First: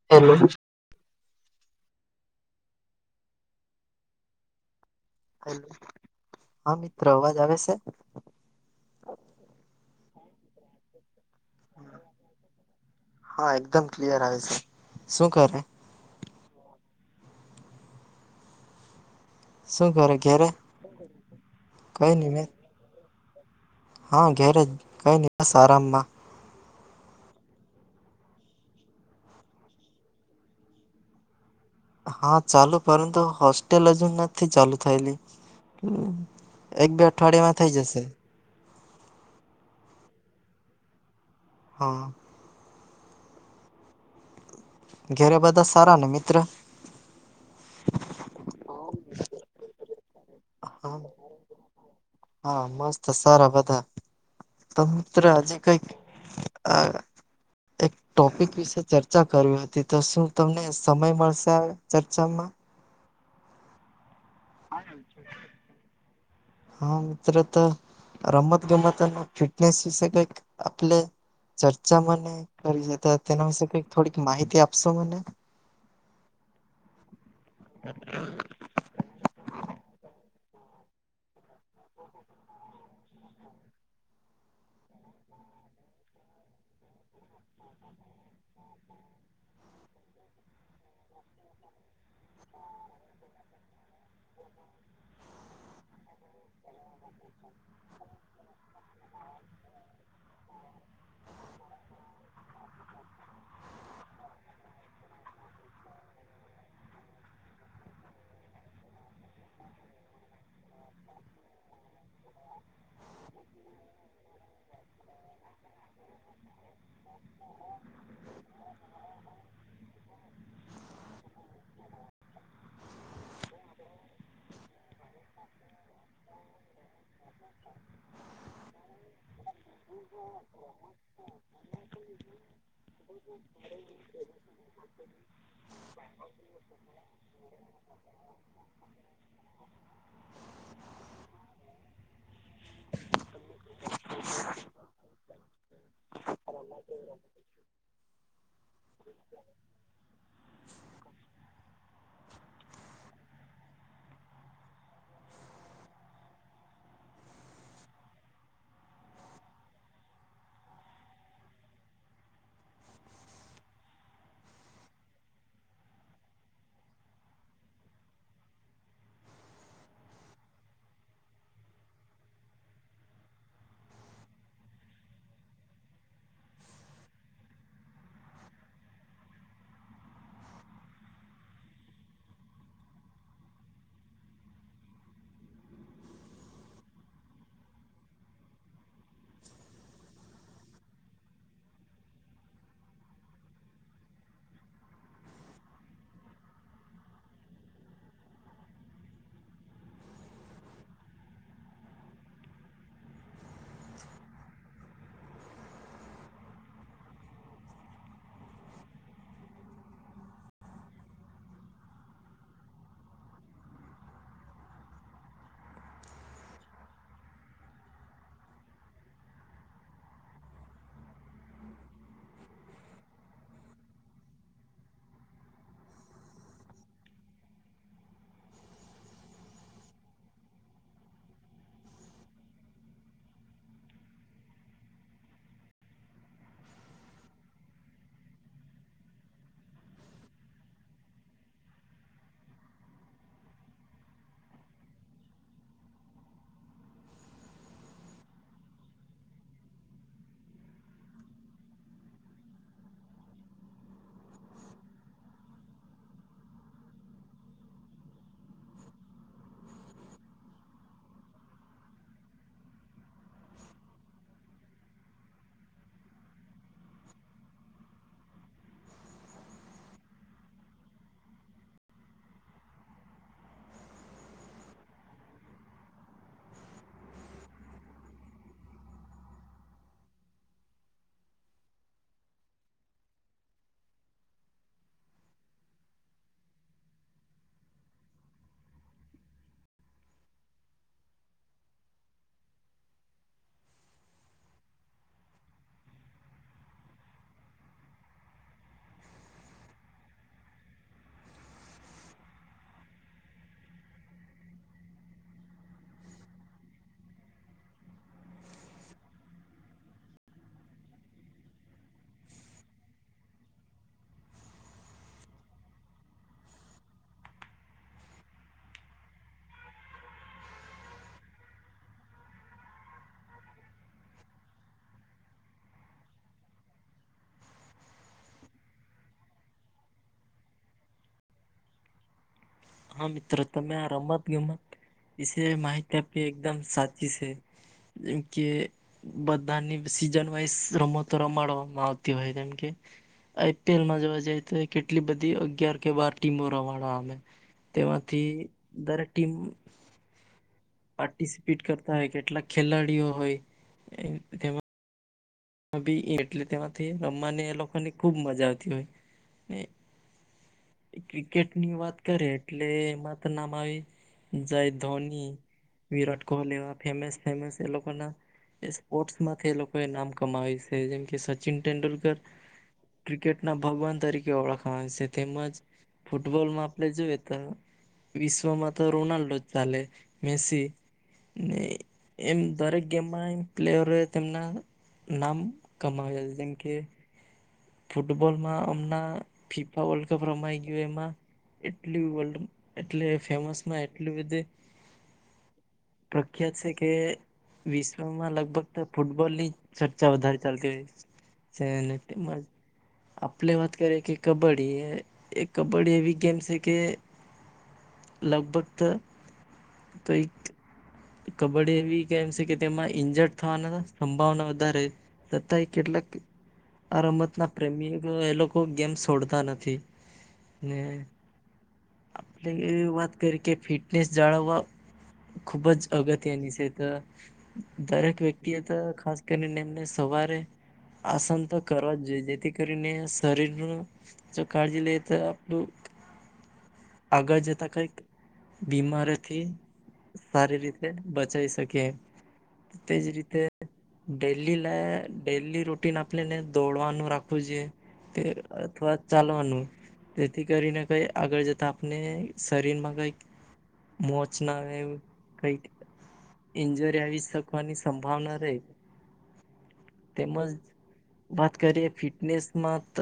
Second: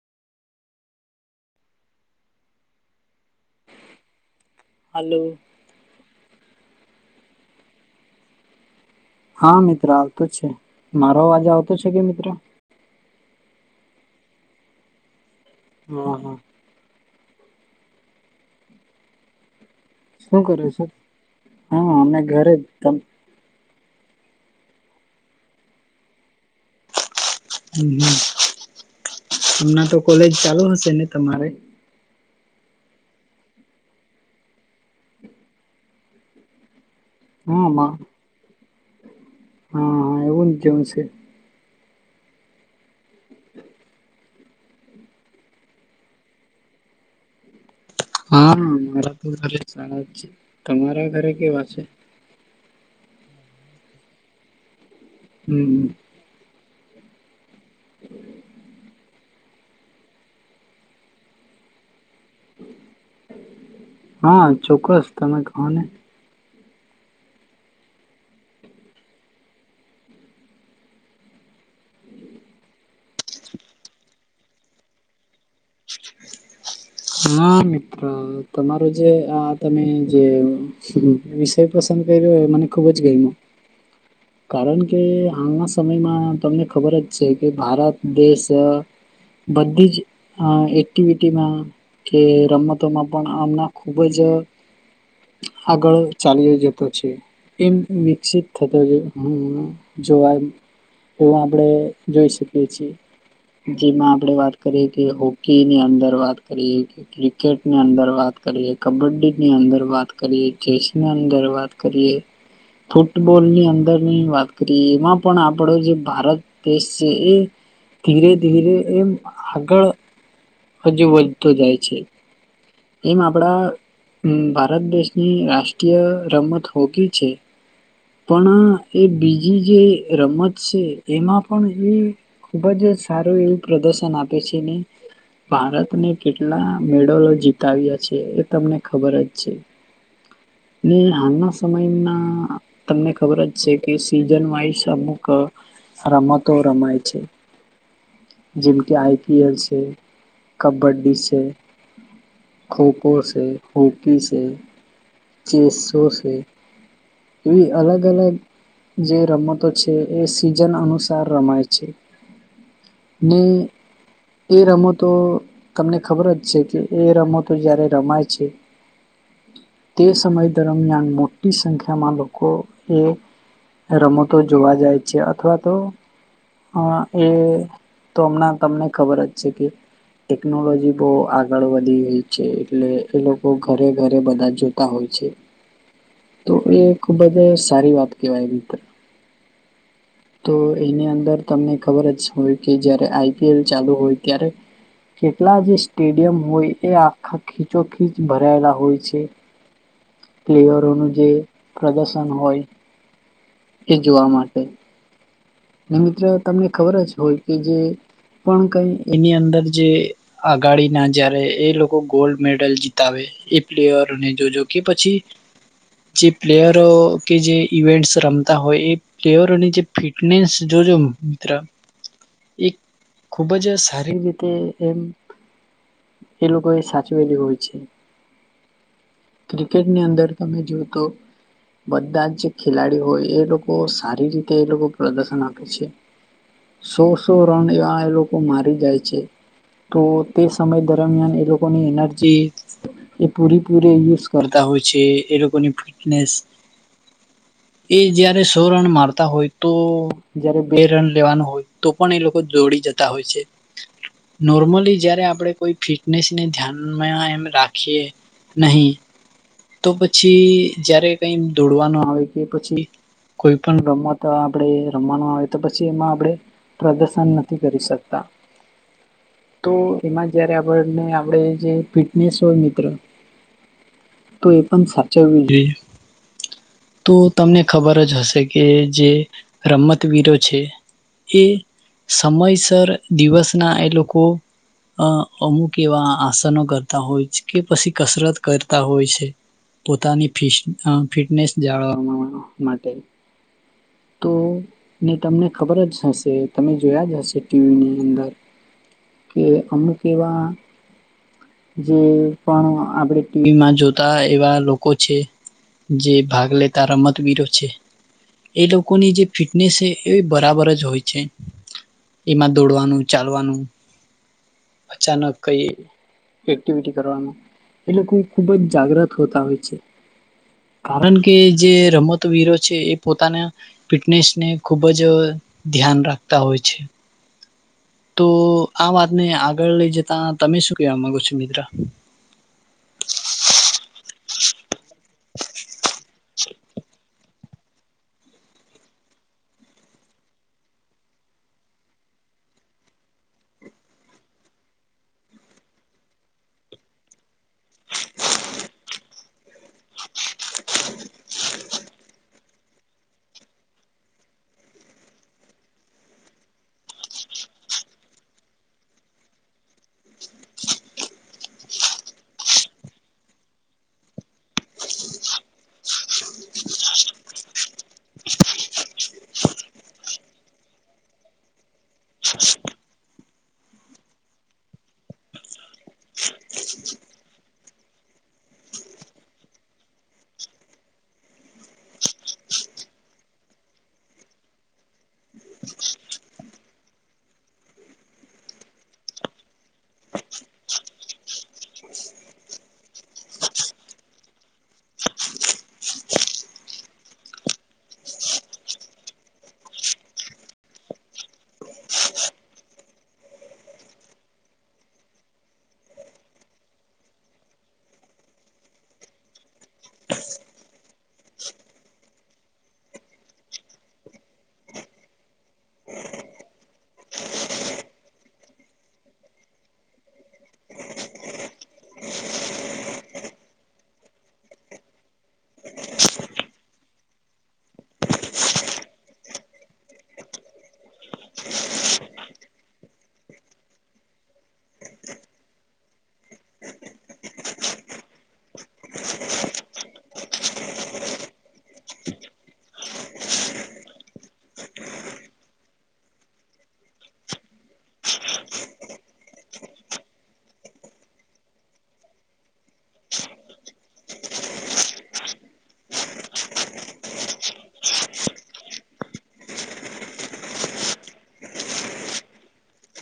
[inaudible] હાલો. હા મિત્ર, અવાજ આવે સે? હા મિત્ર આવતો જ છે. મારો અવાજ આવતો છે કે મિત્ર. હા એકદમ ક્લિયર આવે સે. સું કરે? હા હા. શું કરે શું ઘેરે કરે છે હા કઈ અમે નહી ને. ઘરે જ હા ઘેરે કઈ નહી સારામમાં. હમ હમ હમણાં તો કોલેજ ચાલુ હશે ને તમારે. હા ચાલુ પરંતુ હોસ્ટેલ હજુ નથી ચાલુ થયેલી. એક બે અઠવાડિયામાં હા થઈ જશે. હા હા એવું જ જેવું છે. હા. ઘેરે બધા સારા ને મિત્ર. હા મારા તો ઘરે સારા જ છે હા તમારા ઘરે કેવા છે. હા મસ્ત સારા બધા તો મિત્ર આજે કઈક. હમ અ એક ટોપિક વિશે ચર્ચા ચર્ચા કરવી હતી તો શું તમને સમય મળશે આ ચર્ચામાં. હા ચોક્કસ તમે કહો ને. હા મિત્ર તો. રમત ગમત અને ફિટનેસ વિશે કંઈક આપલે ચર્ચા મને કરી જતા તેના વિશે કઈક થોડીક માહિતી આપશો મને. [inaudible] હા મિત્ર તમારો જે આ તમે જે [unintelligible] એ પસંદ કર યો મને ખૂબ જ ગઈમો. કારણ કે હાલના સમયમાં તમને ખબર જ છે કે ભારત દેશ. બધી જ એક્ટિવિટીમાં. કે રમતોમાં પણ આમના ખુબ જ. આગળ ચલીયો જતો છે. એમ વિકસિત થતો. હમ જોવા. એવું આપડે જોઈ શકીએ છીએ. જેમાં આપડે વાત કરીએ કે હોકી ની અંદર વાત કરીએ કે. ક્રિકેટ ની અંદર વાત કરીએ કબડ્ડી ની અંદર વાત કરીએ ચેસ ની અંદર વાત કરીએ ફૂટબોલની અંદર. ની વાત કરીએ. એમાં પણ આપડો જે ભારત દેશ છે એ ધીરે ધીરે એમ આગળ હજુ વધતો જાય છે. એમ આપડા ભારત દેશની રાષ્ટ્રીય રમત હોકી છે. પણ એ બીજી જે રમત છે એમાં પણ એ. ખુબ જ સારું એવું પ્રદર્શન આપે છે ને. ભારતને કેટલા મેડલો જીતાવ્યા છે. એ તમને ખબર જ છે. ને હાલના સમયના તમને ખબર જ છે કે સીઝન વાઈઝ અમુક. રમતો રમાય છે. જેમ કે આઈ પી એલ છે કબડ્ડી છે. ખોખો છે હોકી છે ચેસો છે. એવી અલગ અલગ. જે રમતો છે. એ સીઝન અનુસાર રમાય છે. ને. એ રમતો તમને ખબર જ છે કે એ રમતો જયારે રમાય છે. તે સમય દરમિયાન મોટી સંખ્યામાં લોકો એ રમતો જોવા જાય છે. અથવા તો હા એ તો હમ તમને ખબર જ છે કે ટેકનોલોજી બહુ આગળ વધી ગઈ છે. એટલે એ લોકો ઘરે ઘરે બધા જોતા હોય છે. [inaudible] તો એ ખુબ જ સારી વાત કેવાય મિત્ર. તો એની અંદર તમને ખબર જ હોય કે જયારે આઈપીએલ ચાલુ હોય ત્યારે કેટલા જે સ્ટેડિયમ હોય એ આખા ખીચો ખીચ ભરાયેલા હોય છે. પ્લેયરો નો જે પ્રદર્શન હોય એ જોવા માટે. મિત્ર તમને ખબર જ હોય કે જે પણ કઈ એની અંદર જે આગાડી ના જય્યારે એ લોકો ગોલ્ડ મેડલ જીતાવે એ પ્લેયરને જોજો કે પછી જે પ્લેયરો કે જે ઇવેન્ટસ રમતા હોય એ પ્લેયરોની જે ફિટ નેશ જોજો મિત્ર એક ખૂબ જ સારી રીતે એમ એ લોકો એ સાચવેલી હોય છે. ક્રિકેટની અંદર તમે જો તો બધા જ જે ખેલાડી હોય એ લોકો સારી રીતે એ લોકો પ્રદર્શન આપે છે. સો-સો રન એવા એ લોકો મારી જાય છે. તો તે સમય દરમિયાન એ લોકોની એનર્જી એ પૂરેપૂરે યુઝ કરતા હોય છે એ લોકોની ફિટનેસ એ જય્યારે સો રન મારતા હોય તો જયારે બે રન લેવાનું હોય તો પણ એ લોકો જોડી જતા હોય છે. નોર્મલી જય્યારે આપણે કોઈ ફિટનેસને ધ્યાનમાં એમ રાખીએ નહીં. તો પછી જયારે કઈ દોડવાનું આવે કે પછી કોઈ પણ રમત તો આપણે રમવાનું આવે તો પછી એમાં આપણે પ્રદર્શન નથી કરી શકતા. તો એમાં જયારે આપણ આપણે જે ફિટનેસ ને હોય મિત્ર તો એ પણ સાચવવી જોઈએ. તો તમને ખબર જ હશે કે જે રમતવીરો છે એ સમયસર દિવસના એ લોકો અ અમુક એવા આસનો કરતા હોય છે કે પછી કસરત કરતા હોય છે. પોતાની ફિ ફિટનેસ જાળવવા માટે તો ને તમને ખબર જ હશે તમે જોયા જ હશે ટીવીની અંદર કે અમુક એવા જે પણ આપડે ટીવીમાં જોતા એવા લોકો છે. જે ભાગ લે તાર રમતવીરો છે. એ લોકોની જે ફિટનેસ છે એ બરાબર જ હોય છે. એમાં દોડવાનું ચાલવાનું અચાનક કઈ એક્ટિવિટી કરવાવામાં એ લોકો ખુબ જ જાગ્રત હોતા હોય છે. કારણ કે જે રમતવીરો છે એ પોતાના ફિટનેસ ને ખુબ જ ધ્યાન રાખતા હોય છે. તો આ વાતને આગળ લઈ જતા તમે શું કેવા માંગો છો મિત્ર હા મિત્રો તમે આ રમત ગમત વિશે માહિતી આપી એકદમ સાચી છે. જેમ કે બધાની સીઝન વાઈઝ રમતો રમાડવામાં આવતી હોય જેમ કે આઈપીએલમાં જોવા જઈ તો કેટલી બધી અગિયાર કે બાર ટીમો રવાના અમે તેમાંથી દરેક ટીમ પાર્ટિસિપેટ કરતા હોય કેટલાક ખેલાડીઓ હોય તે તેમાં અભિ એટલે તેમાંથી રમવાની એ લોકોની ખુબ મજા આવતી હોય એ ક્રિકેટ ની વાત કરે એટલે એમાં તો નામ આવી જાય ધોની વિરાટ કોહલી ફેમસ ફેમસ એ લોકો ના સ્પોર્ટસ માંથી એ લોકો એ નામ કમાય છે જેમ કે સચિન તેંડુલકર ક્રિકેટના ભગવાન તરીકે ઓળખવાની છે તેમજ ફૂટબોલ માં આપણે જોઈએ તો વિશ્વમાં તો રોનાલ્ડો જ ચાલે મેસી ને એમ દરેક ગેમમાં એમ પ્લેયરો તેમના નામ કમાાવેલ જેમ કે ફૂટબોલમાં હમણાં ફીફા વર્લ્ડ કપ રમાઈ ગયું એમાં એટલી વર્લ્ડ એટલે ફેમસમાં એટલી બધી પ્રખ્યાત છે કે વિશ્વમાં લગભગ તો ફૂટબોલ ની ચર્ચા વધારે ચાલતી હોહી છે સે આપણે વાત કરીએ કે કબડ્ડી એ કબડ્ડી એવી ગેમ છે કે લગભગ તો તો એક કબડ્ડી એવી કેમ છે કે તેમાં ઈન્જર્ડ થવાના સંભાવના વધારે છતા એ કેટલાક આ રમતના પ્રેમી એ લોકો ગેમ છોડતા નથી ને આપણે એ વાત કરી કે ફિટનેસ જાળવવા ખુબ જ અગત્યની છે તો દરેક વ્યક્તિ એ તો ખાસ કરીને એમને સવારે આસન તો કરવા જ જોઈએ જેથી કરીને શરીર નું જો કાળજી લઈએ તો આપણું આગળ જતાં કંઈક બીમારીથી સારી રીતે બચાઈ શકી તેજ રીતે ડેલી લ ડેલી રૂટીન આપણેને દોડવાનું રાખ વુ જે તે થોડા ચાલવાનું જેથી કરીને કંઈ આગળ જતા આપને શરીરમાં કઈક મોચ ના આવે એવું કંઈક એન્જરી આવી શકવાની સંભાવના રહે તેમજ વાત કરીએ ફિટનેસમાં ત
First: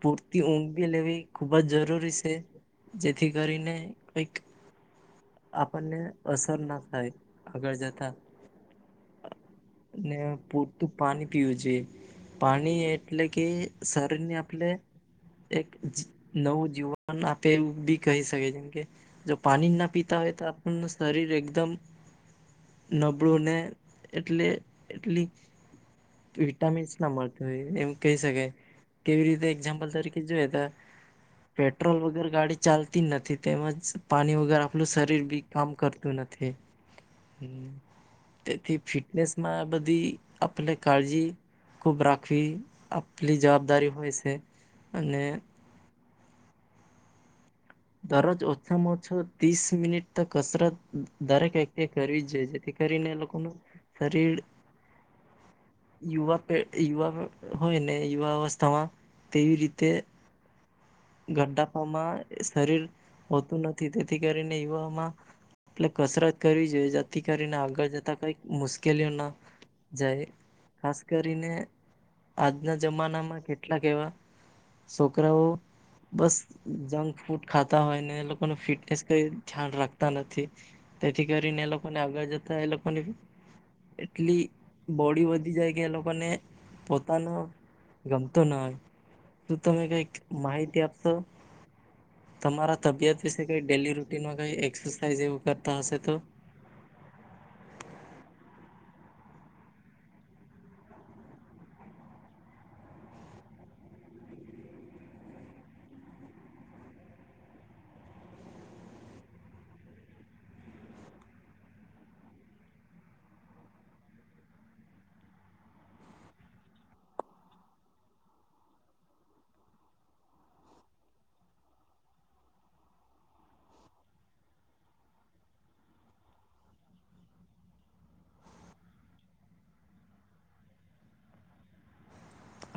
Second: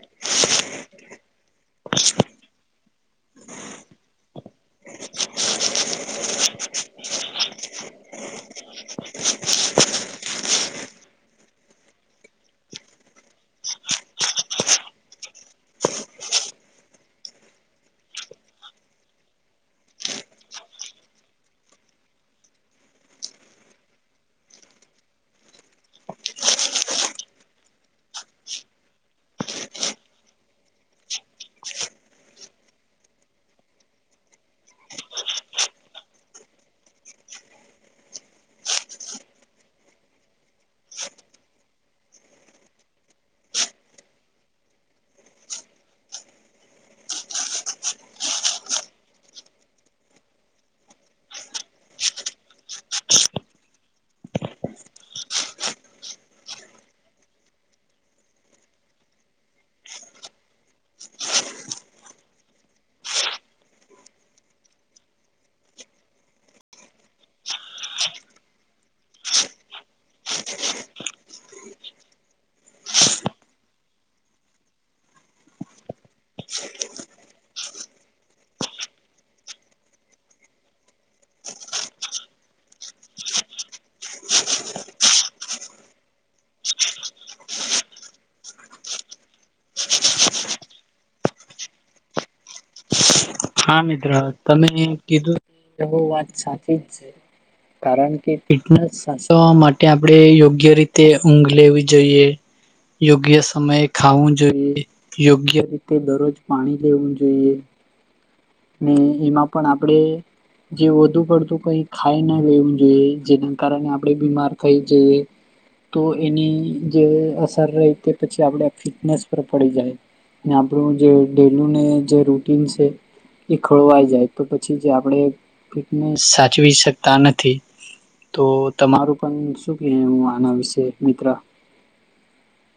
પૂરતી ઊંઘી લેવી ખુબ જ જરૂરી છે. જેથી કરીને કઈક આપણને અસર ના થાય આગળ જતા પૂરતું પાણી પીવું જોઈએ પાણી એટલે કે શરીરની આપલે એક નવું જીવન આપે એવું બી કહી શકે જેમ કે જો પાણી ના પીતા હોય તો આપણ શરીર એકદમ નબળું ને એટલે એટલી વિટામીન્સ ના મળતું હોય એમ કહી શકાય કેવી રીતે એક્ઝામ્પલ તરીકે જોઈ તો પેટ્રોલ વગર ગાડી ચાલતી જ નથી તેમજ પાણી વગર આપલું શરીર બી કામ કરતું નથી હમ તેથી ફિટનેસમાં બધી આપણે કાળજી ખૂબ રાખવી આપલી જવાબદારી હોય છે અને દરરોજ ઓછામાં ઓછો ત્રીસ મિનિટ તો કસરત દરેક વ્યક્તિ કરવી જોઈએ જેથી કરીને લોકોનું શરીર યુવા યુવા હોય ને યુવા અવસ્થામાં તેવી રીતે ગડાફમાં શરીર હોતું નથી તેથી કરીને યુવામાં એટલે કસરત કરવી જોઈએ જેથી કરીને આગળ જતાં કંઈક મુશ્કેલીઓના જાય ખાસ કરીને આજના જમાનામાં કેટલાક એવા છોકરાઓ બસ જંક ફૂડ ખાતા હોય ને લોકો ને ફિટનેસ કઈ ધ્યાન રાખતા નથી તેથી કરીને એ લોકોને આગળ જતા એ લોકોને એટલી બોડી વધી જાય કે એ લોકોને પોતાનો ગમતો ના હો. શું તમે કઈક માહિતી આપશો? તમારા તબિયત કશે કઈ હા ડેલી મિત્ર રૂટીનમાં કઈ એક્સરસાઇઝ એવું કરતા હશે તો? સાચુ જ છે. હ [unintelligible] કારણ કે ફિટનેસ સાસવા માટે આપણે યોગ્ય રીતે ઊંઘ લેવી જોઈએ. યોગ્ય સમયે ખાવું જોઈએ. યોગ્ય રીતે દરરોજ પાણી લેવું જોઈએ. ને એમાં પણ આપડે જે વધુ પડતું કઈ ખાઈ ના લેવું જોઈએ જેના કારણે આપણે બીમાર થઈ જઈએ. તો એની જે અસર રહી તે પછી આપણે ફિટનેસ પર પડી જાય. ને આપણું જે ડેલીને જે રૂટીન છે. એ ખોળવાઈ જાય તો પછી જે આપણે ફિટનેસ સાચવી શકતા નથી. તો તમારું પણ શું કહે હું આના વિશે મિત્ર?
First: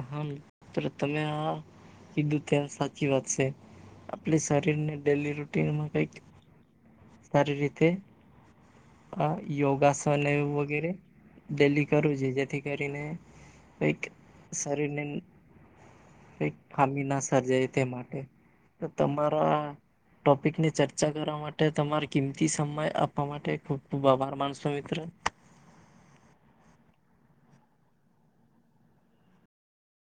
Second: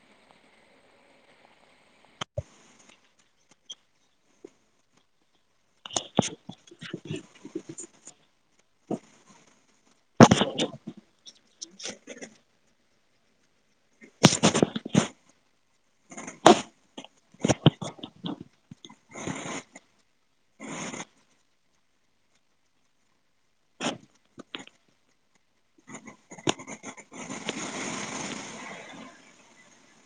હા તો તમે આ કીધું ત્યાં સાચી વાત છે. આપલી શરીર ને ડેલી રૂટીનમાં કઈ સારી રીતે આ યોગાસન વગેરે ડેલી કરવું છે જેથી કરીને કઈક શરીરને કઈક ખામી ના સર્જાય તે માટે. તો તમારા ટોપિકની ચર્ચા કરવા માટે, તમારે કિંમતી સમય આપવા માટે ખૂબ ખૂબ આભાર માનસો મિત્ર.